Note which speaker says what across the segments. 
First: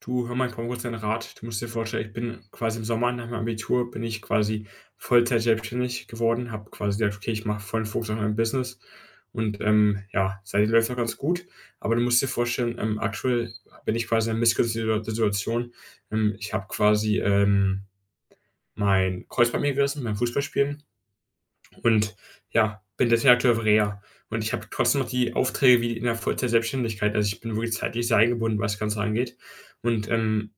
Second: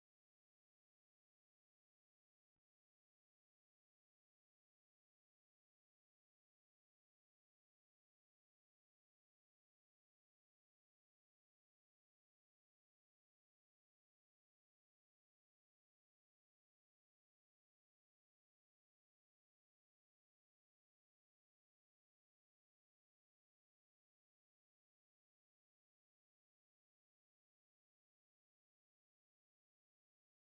Speaker 1: Du, hör mal, ich brauche kurz deinen Rat. Du musst dir vorstellen, ich bin quasi im Sommer nach meinem Abitur bin ich quasi Vollzeit selbstständig geworden, habe quasi gesagt, okay, ich mache vollen Fokus auf mein Business und ja, seitdem läuft es auch ganz gut. Aber du musst dir vorstellen, aktuell bin ich quasi in einer missgeschickten Situation. Ich habe quasi mein Kreuzband mir gerissen beim Fußballspielen und ja, bin deswegen aktuell auf Reha. Und ich habe trotzdem noch die Aufträge wie in der Vollzeit Selbstständigkeit. Also ich bin wirklich zeitlich sehr eingebunden, was das Ganze angeht. Und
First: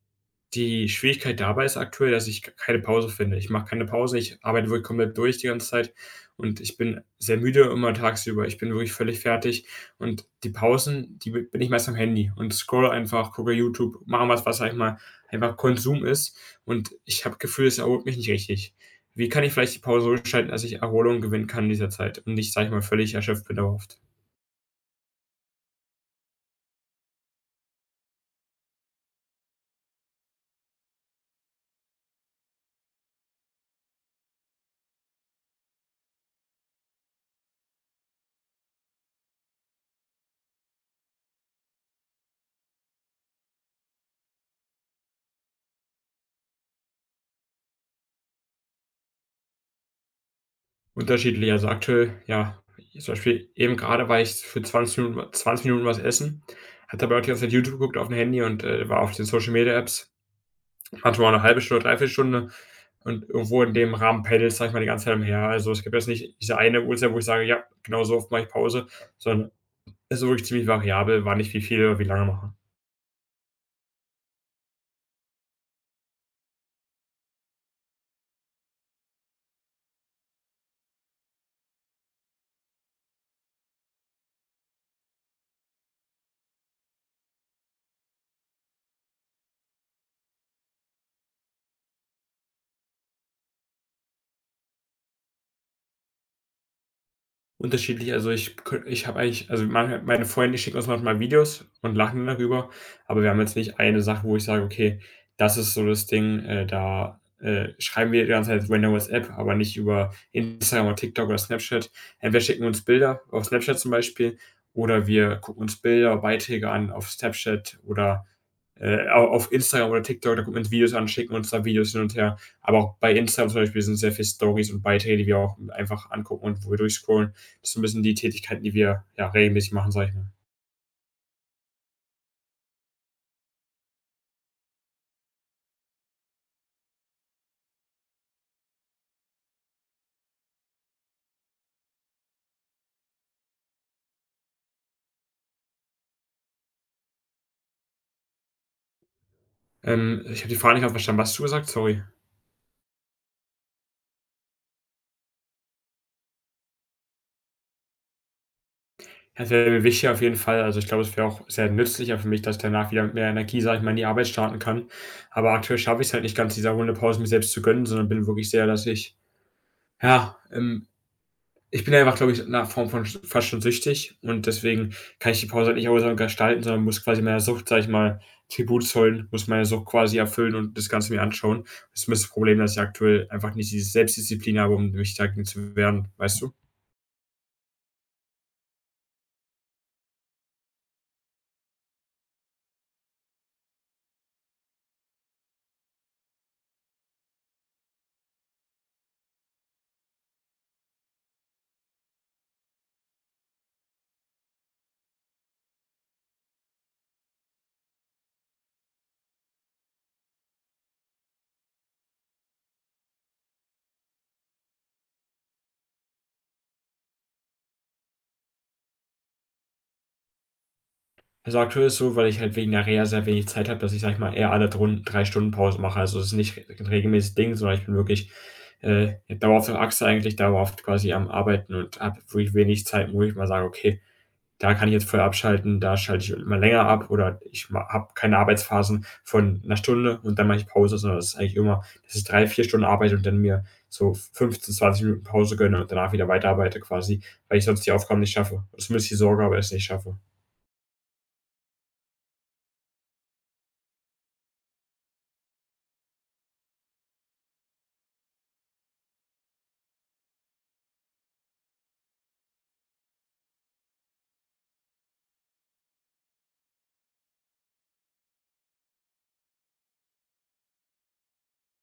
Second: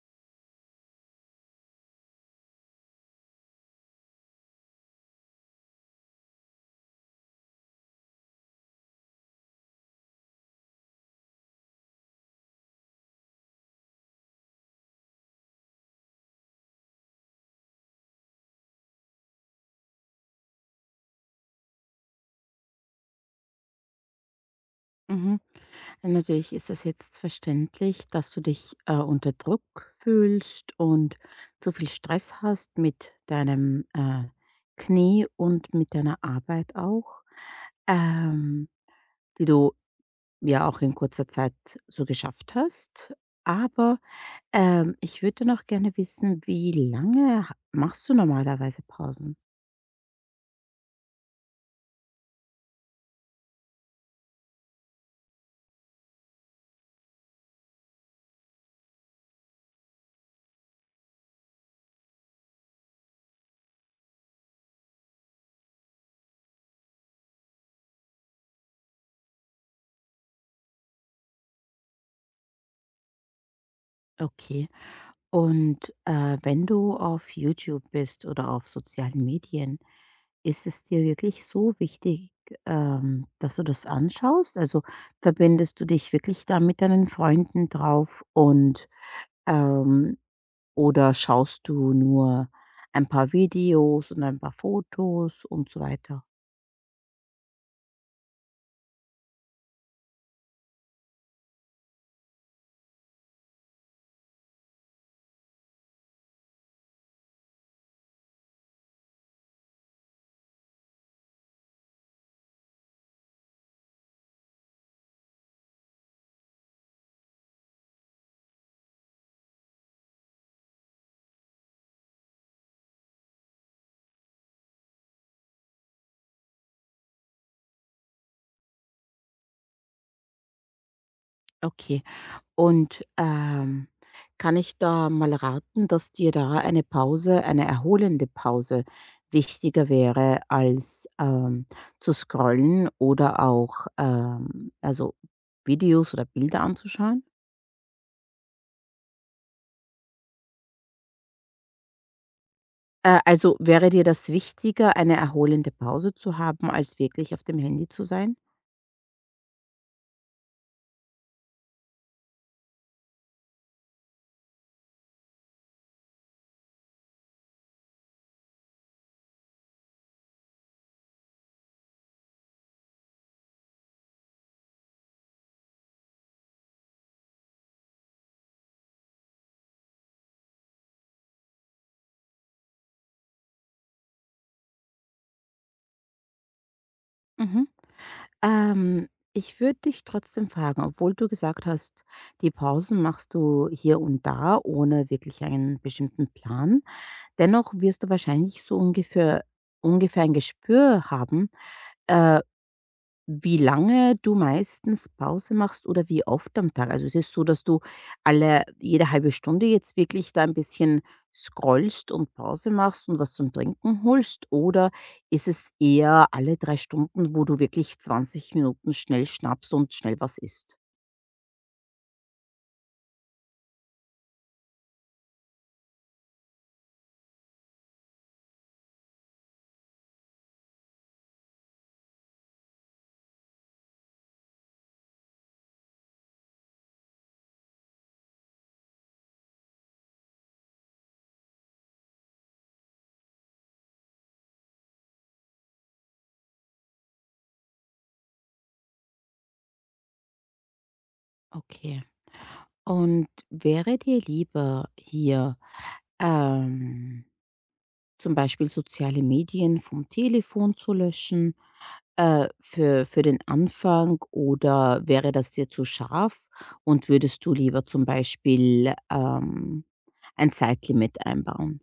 Speaker 1: die Schwierigkeit dabei ist aktuell, dass ich k keine Pause finde. Ich mache keine Pause, ich arbeite wirklich komplett durch die ganze Zeit und ich bin sehr müde immer tagsüber. Ich bin wirklich völlig fertig und die Pausen, die b bin ich meist am Handy und scroll einfach, gucke YouTube, mache was, sage ich mal, einfach Konsum ist und ich habe Gefühl, es erholt mich nicht richtig. Wie kann ich vielleicht die Pause so gestalten, dass ich Erholung gewinnen kann in dieser Zeit und nicht, sage ich mal, völlig erschöpft bin dauerhaft?
Speaker 2: Mhm. Natürlich ist es jetzt verständlich, dass du dich unter Druck fühlst und zu viel Stress hast mit deinem Knie und mit deiner Arbeit auch, ähm, die du ja auch in kurzer Zeit so geschafft hast. Aber ich würde noch gerne wissen, wie lange machst du normalerweise Pausen?
Speaker 1: Unterschiedlich, also aktuell, ja, zum Beispiel eben gerade war ich für zwanzig Minuten was essen, habe dabei auch die ganze Zeit YouTube geguckt auf dem Handy und, war auf den Social Media Apps, manchmal auch eine halbe Stunde, dreiviertel Stunde und irgendwo in dem Rahmen pendelt, sage ich mal, die ganze Zeit umher. Also, es gibt jetzt nicht diese eine Uhrzeit, wo ich sage: „Ja, genau so oft mache ich Pause“, sondern es ist wirklich ziemlich variabel, wann ich wie viel oder wie lange mache.
Speaker 2: Okay. Und, wenn du auf YouTube bist oder auf sozialen Medien, ist es dir wirklich so wichtig, dass du das anschaust? Also, verbindest du dich wirklich da mit deinen Freunden drauf und, ähm oder schaust du nur ein paar Videos und ein paar Fotos und so weiter?
Speaker 1: Unterschiedlich, also ich habe eigentlich, also meine Freunde schicken uns manchmal Videos und lachen darüber, aber wir haben jetzt nicht eine Sache, wo ich sage: „Okay, das ist so das Ding, da, schreiben wir die ganze Zeit über 'ne WhatsApp, aber nicht über Instagram oder TikTok oder Snapchat.“ Entweder schicken wir uns Bilder auf Snapchat zum Beispiel oder wir gucken uns Bilder, Beiträge an auf Snapchat oder auf Instagram oder TikTok, da gucken wir uns Videos an, schicken uns da Videos hin und her. Aber auch bei Instagram zum Beispiel sind sehr viele Stories und Beiträge, die wir auch einfach angucken und wo wir durchscrollen. Das sind so ein bisschen die Tätigkeiten, die wir, ja, regelmäßig machen, sage ich mal.
Speaker 2: Okay. Und, kann ich da mal raten, dass dir da eine Pause, eine erholende Pause wichtiger wäre als, zu scrollen oder auch, also, Videos oder Bilder anzuschauen?
Speaker 1: Ich habe die Frage nicht ganz verstanden. Was hast du gesagt? Sorry.
Speaker 2: Also, wäre dir das wichtiger, eine erholende Pause zu haben, als wirklich auf dem Handy zu sein?
Speaker 1: Ja, das wäre mir wichtig auf jeden Fall. Also, ich glaube, es wäre auch sehr nützlicher für mich, dass ich danach wieder mit mehr Energie, sage ich mal, in die Arbeit starten kann. Aber aktuell schaffe ich es halt nicht ganz, diese erholende Pause mir selbst zu gönnen, sondern bin wirklich sehr, dass ich, ja. Ich bin einfach, glaube ich, in 'ner Form von sch fast schon süchtig und deswegen kann ich die Pause halt nicht erholsam gestalten, sondern muss quasi meiner Sucht, sage ich mal, Tribut zollen, muss meine Sucht quasi erfüllen und das Ganze mir anschauen. Das ist 'n bisschen das Problem, dass ich aktuell einfach nicht diese Selbstdisziplin habe, um mich dagegen zu wehren, weißt du?
Speaker 2: Mhm. Ähm, ich würde dich trotzdem fragen, obwohl du gesagt hast, die Pausen machst du hier und da ohne wirklich einen bestimmten Plan. Dennoch wirst du wahrscheinlich so ungefähr ein Gespür haben, äh, wie lange du meistens Pause machst oder wie oft am Tag. Also es ist so, dass du alle jede halbe Stunde jetzt wirklich da ein bisschen scrollst und Pause machst und was zum Trinken holst? Oder ist es eher alle 3 Stunden, wo du wirklich 20 Minuten schnell schnappst und schnell was isst?
Speaker 1: Also, aktuell ist es so, weil ich halt wegen der Reha sehr wenig Zeit habe, dass ich, sage ich mal, eher alle drun 3 Stunden Pause mache. Also, es ist nicht re ein regelmäßiges Ding, sondern ich bin wirklich, dauerhaft auf der Achse eigentlich, dauerhaft quasi am Arbeiten und habe wirklich wenig Zeit, wo ich mal sage: „Okay, da kann ich jetzt vorher abschalten, da schalte ich immer länger ab oder ich habe keine Arbeitsphasen von einer Stunde und dann mache ich Pause, sondern das ist eigentlich immer, dass ich 3, 4 Stunden arbeite und dann mir so 15, 20 Minuten Pause gönne und danach wieder weiterarbeite quasi, weil ich sonst die Aufgaben nicht schaffe. Zumindest die Sorge habe, es nicht schaffe.
Speaker 2: Okay. Und wäre dir lieber hier, ähm zum Beispiel soziale Medien vom Telefon zu löschen für den Anfang oder wäre das dir zu scharf und würdest du lieber zum Beispiel ein Zeitlimit einbauen?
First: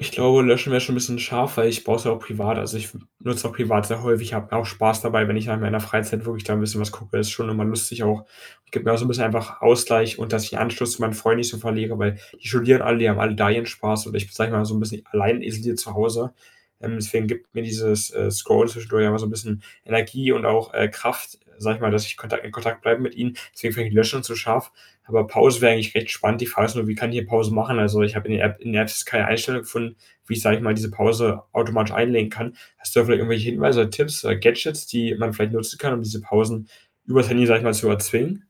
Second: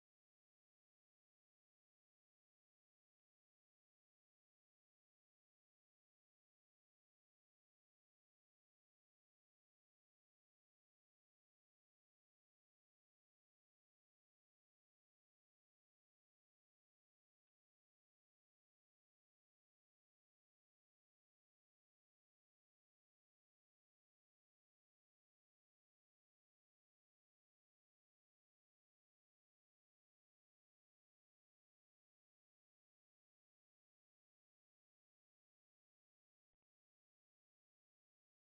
Speaker 1: Ich glaube, löschen wäre schon ein bisschen scharf, weil ich brauche es ja auch privat. Also, ich w nutze auch privat sehr häufig, habe auch Spaß dabei, wenn ich in meiner Freizeit wirklich da ein bisschen was gucke. Das ist schon immer lustig auch. Gibt mir auch so ein bisschen einfach Ausgleich und dass ich den Anschluss zu meinen Freunden nicht so verliere, weil die studieren alle, die haben alle da ihren Spaß und ich, sage ich mal, so ein bisschen allein isoliert zu Hause. Deswegen gibt mir dieses, Scrollen zwischendurch einfach so ein bisschen Energie und auch, Kraft, sage ich mal, dass ich Kontakt in Kontakt bleibe mit ihnen. Deswegen finde ich Löschen zu scharf. Aber Pause wäre eigentlich recht spannend. Die Frage ist nur, wie kann ich hier Pause machen? Also ich habe in der App keine Einstellung gefunden, wie ich, sage ich mal, diese Pause automatisch einlegen kann. Hast du da vielleicht irgendwelche Hinweise, Tipps, Gadgets, die man vielleicht nutzen kann, um diese Pausen übers Handy, sage ich mal, zu erzwingen?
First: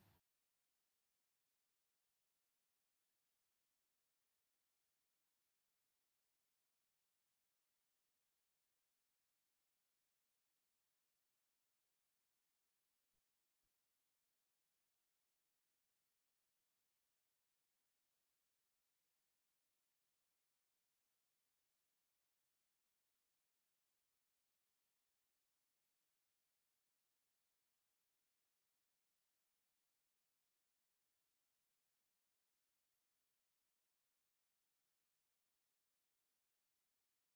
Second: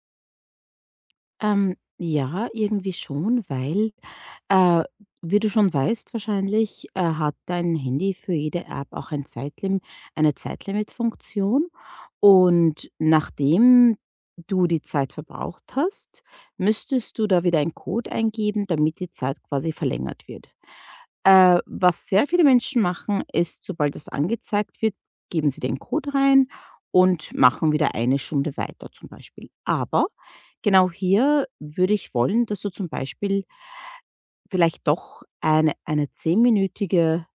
Speaker 2: Ja, irgendwie schon, weil, äh, wie du schon weißt wahrscheinlich, hat dein Handy für jede App auch eine Zeitlimit-Funktion. Und nachdem du die Zeit verbraucht hast, müsstest du da wieder einen Code eingeben, damit die Zeit quasi verlängert wird. Was sehr viele Menschen machen, ist, sobald das angezeigt wird, geben sie den Code rein und machen wieder eine Stunde weiter zum Beispiel. Aber genau hier würde ich wollen, dass du zum Beispiel vielleicht doch eine zehnminütige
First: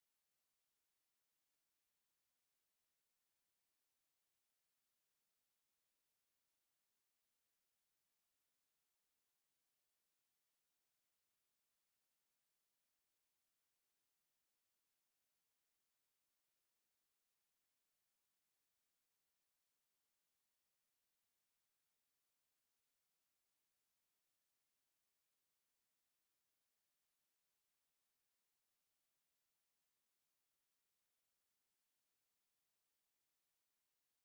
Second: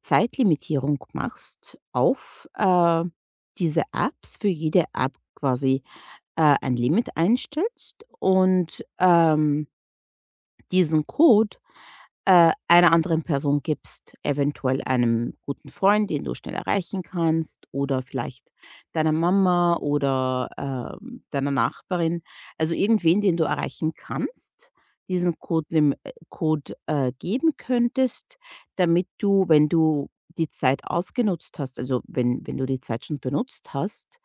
Speaker 2: Zeitlimitierung machst auf diese Apps, für jede App quasi ein Limit einstellst und diesen Code einer anderen Person gibst, eventuell einem guten Freund, den du schnell erreichen kannst oder vielleicht deiner Mama oder, deiner Nachbarin. Also, irgendwen, den du erreichen kannst, diesen Code lim Code, geben könntest, damit du, wenn du die Zeit ausgenutzt hast wenn du die Zeit schon benutzt hast,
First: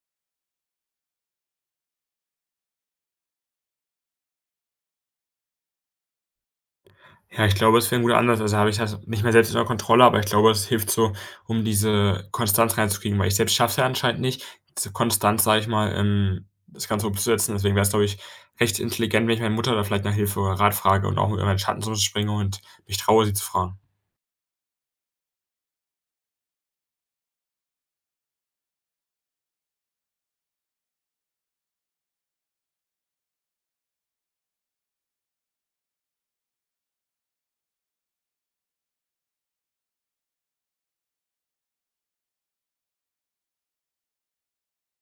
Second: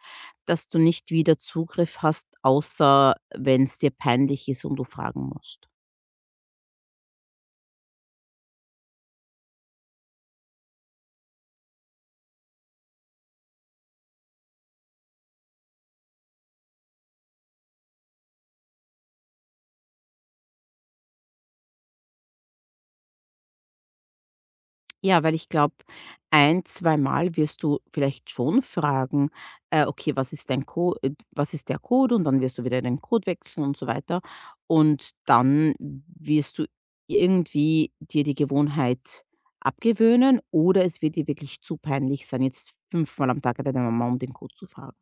Speaker 2: dass du nicht wieder Zugriff hast, außer wenn es dir peinlich ist und du fragen musst.
Speaker 1: Ja, ich glaube, es wäre ein guter Ansatz. Also, habe ich das nicht mehr selbst in der Kontrolle, aber ich glaube, es hilft so, um diese Konstanz reinzukriegen, weil ich selbst schaffe es ja anscheinend nicht, diese Konstanz, sage ich mal, das Ganze umzusetzen. Deswegen wäre es, glaube ich, recht intelligent, wenn ich meine Mutter da vielleicht nach Hilfe oder Rat frage und auch über meinen Schatten so springe und mich traue, sie zu fragen.
Speaker 2: Ja, weil ich glaube, ein zweimal wirst du vielleicht schon fragen: Okay, was ist der Code?" Und dann wirst du wieder den Code wechseln und so weiter. Und dann wirst du irgendwie dir die Gewohnheit abgewöhnen oder es wird dir wirklich zu peinlich sein, jetzt fünfmal am Tag deine Mama um den Code zu fragen.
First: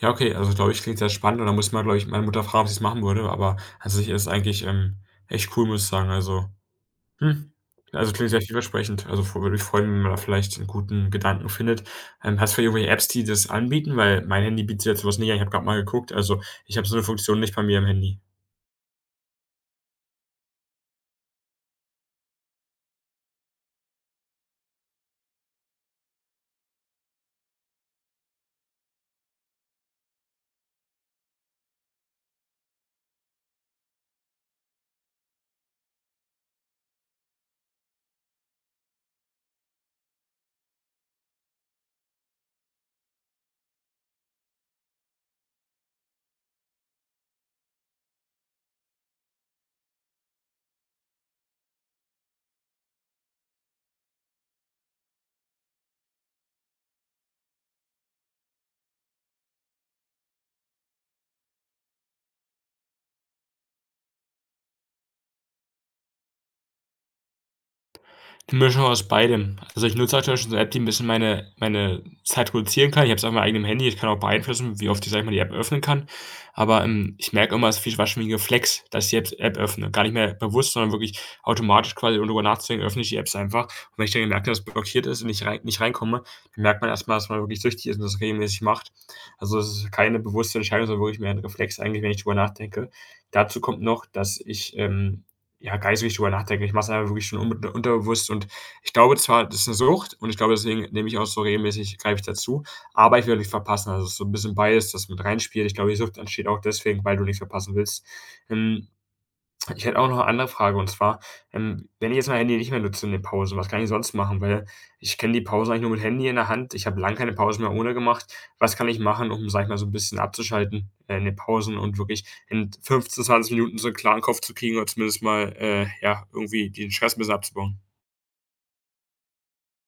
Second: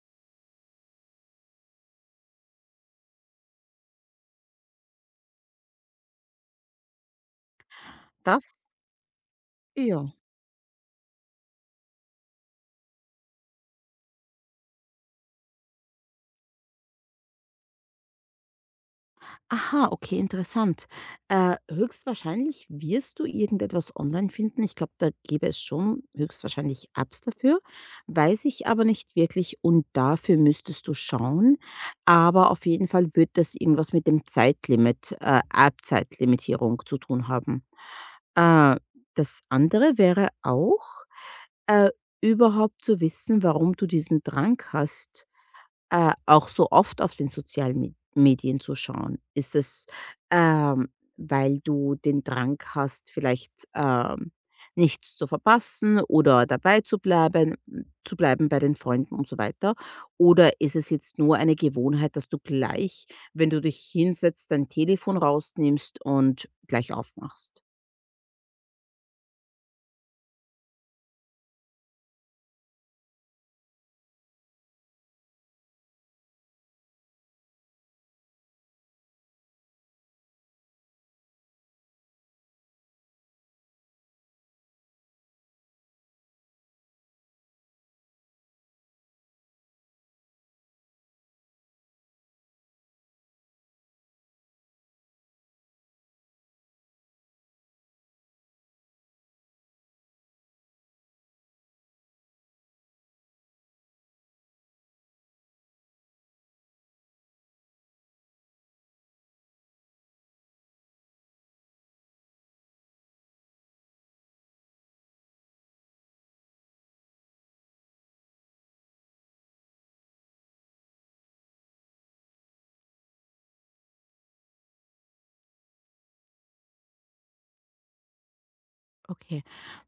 Speaker 1: Ja, okay, also, glaube ich, klingt sehr spannend und da muss man, glaube ich, meine Mutter fragen, ob sie es machen würde, aber an sich ist es eigentlich, echt cool, muss ich sagen. Also, mhm. Also, klingt sehr
Speaker 2: Das
Speaker 1: vielversprechend. Also, f würde mich freuen, wenn
Speaker 2: ja.
Speaker 1: man da vielleicht einen guten Gedanken findet. Hast du irgendwelche Apps, die das anbieten? Weil mein Handy bietet jetzt so was nicht an. Ich habe gerade mal geguckt. Also, ich habe so eine Funktion nicht bei mir im Handy.
Speaker 2: Aha, okay, interessant. Höchstwahrscheinlich wirst du irgendetwas online finden. Ich glaube, da gäbe es schon höchstwahrscheinlich Apps dafür, weiß ich aber nicht wirklich und dafür müsstest du schauen. Aber auf jeden Fall wird das irgendwas mit dem Zeitlimit, App-Zeitlimitierung zu tun haben. Äh, Das andere wäre auch, äh, überhaupt zu wissen, warum du diesen Drang hast auch so oft auf den sozialen Me Medien zu schauen? Ist es, ähm, weil du den Drang hast, vielleicht, nichts zu verpassen oder dabei zu bleiben bei den Freunden und so weiter? Oder ist es jetzt nur eine Gewohnheit, dass du gleich, wenn du dich hinsetzt, dein Telefon rausnimmst und gleich aufmachst?
Speaker 1: Eine Mischung aus beidem. Also, ich nutze aktuell schon so 'ne App, die 'n bisschen meine Zeit reduzieren kann. Ich habe es auf meinem eigenen Handy. Ich kann auch beeinflussen, wie oft ich, sage ich mal, die App öffnen kann. Aber, ich merke immer, es ist viel war schon wie 'n Reflex, dass ich die App öffne. Gar nicht mehr bewusst, sondern wirklich automatisch quasi, ohne drüber nachzudenken, öffne ich die Apps einfach. Und wenn ich dann merke, dass blockiert ist und ich rein nicht reinkomme, dann merkt man erst mal, dass man wirklich süchtig ist und das regelmäßig macht. Also, es ist keine bewusste Entscheidung, sondern wirklich mehr 'n Reflex eigentlich, wenn ich drüber nachdenke. Dazu kommt noch, dass ich, ja, gar nicht so richtig drüber nachdenken. Ich mache es einfach wirklich schon un unterbewusst und ich glaube zwar, das ist 'ne Sucht und ich glaube, deswegen nehme ich auch so regelmäßig greife ich dazu, aber ich will nicht verpassen. Also, es ist so ein bisschen Bias, das mit reinspielt. Ich glaube, die Sucht entsteht auch deswegen, weil du nicht verpassen willst. Ähm ich hätte auch noch eine andere Frage und zwar, wenn ich jetzt mein Handy nicht mehr nutze in den Pausen, was kann ich sonst machen? Weil ich kenne die Pausen eigentlich nur mit Handy in der Hand. Ich habe lange keine Pausen mehr ohne gemacht. Was kann ich machen, um, sage ich mal, so ein bisschen abzuschalten, in den Pausen und wirklich in 15, 20 Minuten so einen klaren Kopf zu kriegen oder zumindest mal, ja, irgendwie den Stress ein bisschen abzubauen?
Speaker 2: Okay.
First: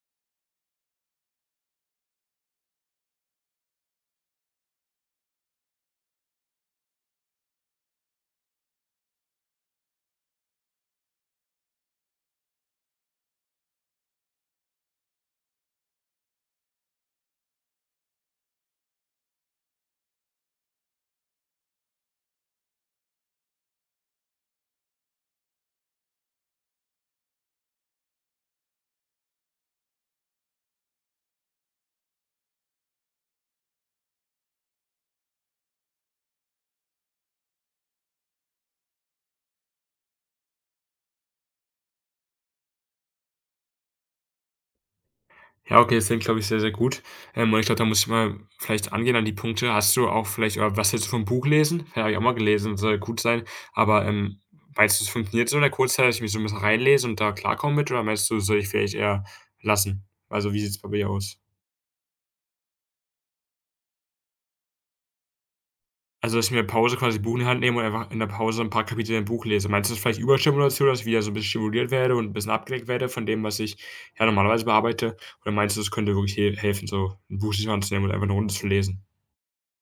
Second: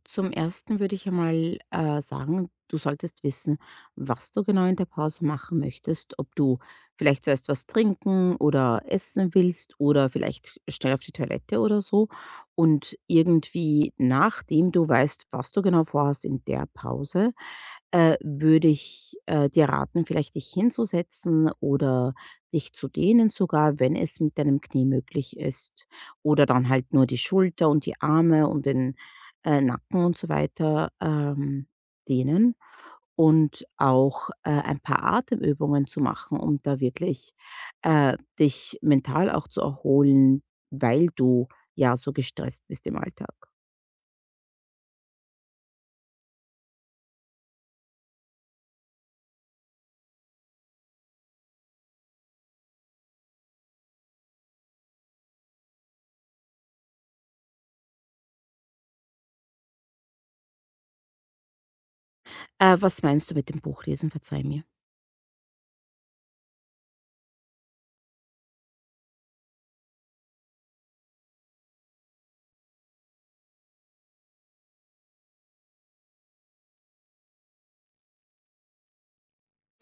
Speaker 2: Zum Ersten würde ich einmal sagen, du solltest wissen, was du genau in der Pause machen möchtest, ob du vielleicht zuerst was trinken oder essen willst oder vielleicht schnell auf die Toilette oder so. Und irgendwie, nachdem du weißt, was du genau vorhast in der Pause, würde ich dir raten, vielleicht dich hinzusetzen oder dich zu dehnen sogar, wenn es mit deinem Knie möglich ist. Oder dann halt nur die Schulter und die Arme und den, Nacken und so weiter, dehnen. Und auch, ein paar Atemübungen zu machen, um da wirklich, dich mental auch zu erholen, weil du ja so gestresst bist im Alltag.
Speaker 1: Ja, okay, das klingt, glaube ich, sehr, sehr gut. Und ich glaube, da muss ich mal vielleicht angehen an die Punkte. Hast du auch vielleicht oder was hältst du vom Buch lesen? Ja, habe ich auch mal gelesen, soll gut sein. Aber, meinst du, es funktioniert so in der Kurzzeit, dass ich mich so ein bisschen reinlese und da klarkomme mit oder meinst du, soll ich vielleicht eher lassen? Also, wie sieht's bei dir aus?
Speaker 2: Was meinst du mit dem Buchlesen? Verzeih mir.
Speaker 1: Also, dass ich mir Pause quasi Buch in die Hand nehme und einfach in der Pause ein paar Kapitel im Buch lese. Meinst du das vielleicht Überstimulation, dass ich wieder so ein bisschen stimuliert werde und ein bisschen abgelenkt werde von dem, was ich, ja, normalerweise bearbeite? Oder meinst du, es könnte wirklich he helfen, so ein Buch sich mal anzunehmen und einfach eine Runde zu lesen?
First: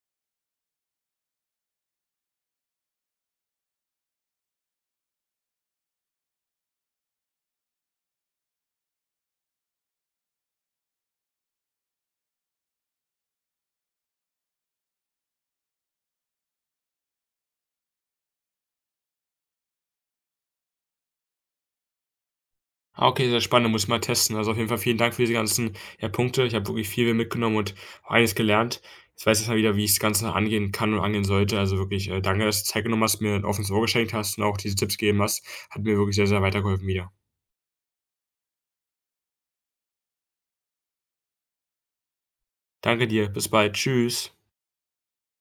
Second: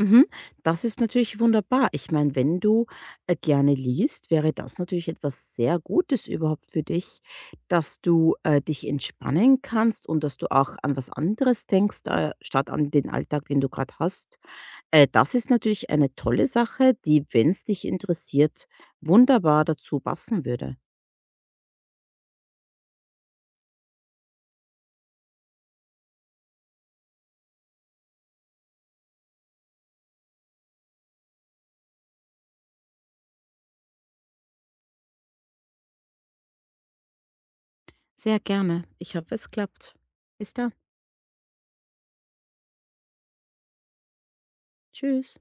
Speaker 2: Mhm. Das ist natürlich wunderbar. Ich meine, wenn du, gerne liest, wäre das natürlich etwas sehr Gutes überhaupt für dich, dass du, dich entspannen kannst und dass du auch an was anderes denkst, statt an den Alltag, den du gerade hast. Das ist natürlich eine tolle Sache, die, wenn es dich interessiert, wunderbar dazu passen würde.
Speaker 1: Ah, okay, sehr spannend, muss ich mal testen. Also, auf jeden Fall vielen Dank für diese ganzen, ja, Punkte. Ich habe wirklich viel mitgenommen und eines gelernt. Jetzt weiß ich mal wieder, wie ich das Ganze angehen kann und angehen sollte. Also, wirklich, danke, dass du Zeit genommen hast, mir 'n offenes Ohr geschenkt hast und auch diese Tipps gegeben hast. Hat mir wirklich sehr, sehr weitergeholfen wieder.
Speaker 2: Sehr gerne. Ich hoffe, es klappt. Bis dann.
Speaker 1: Danke dir, bis bald. Tschüss.
Speaker 2: Tschüss.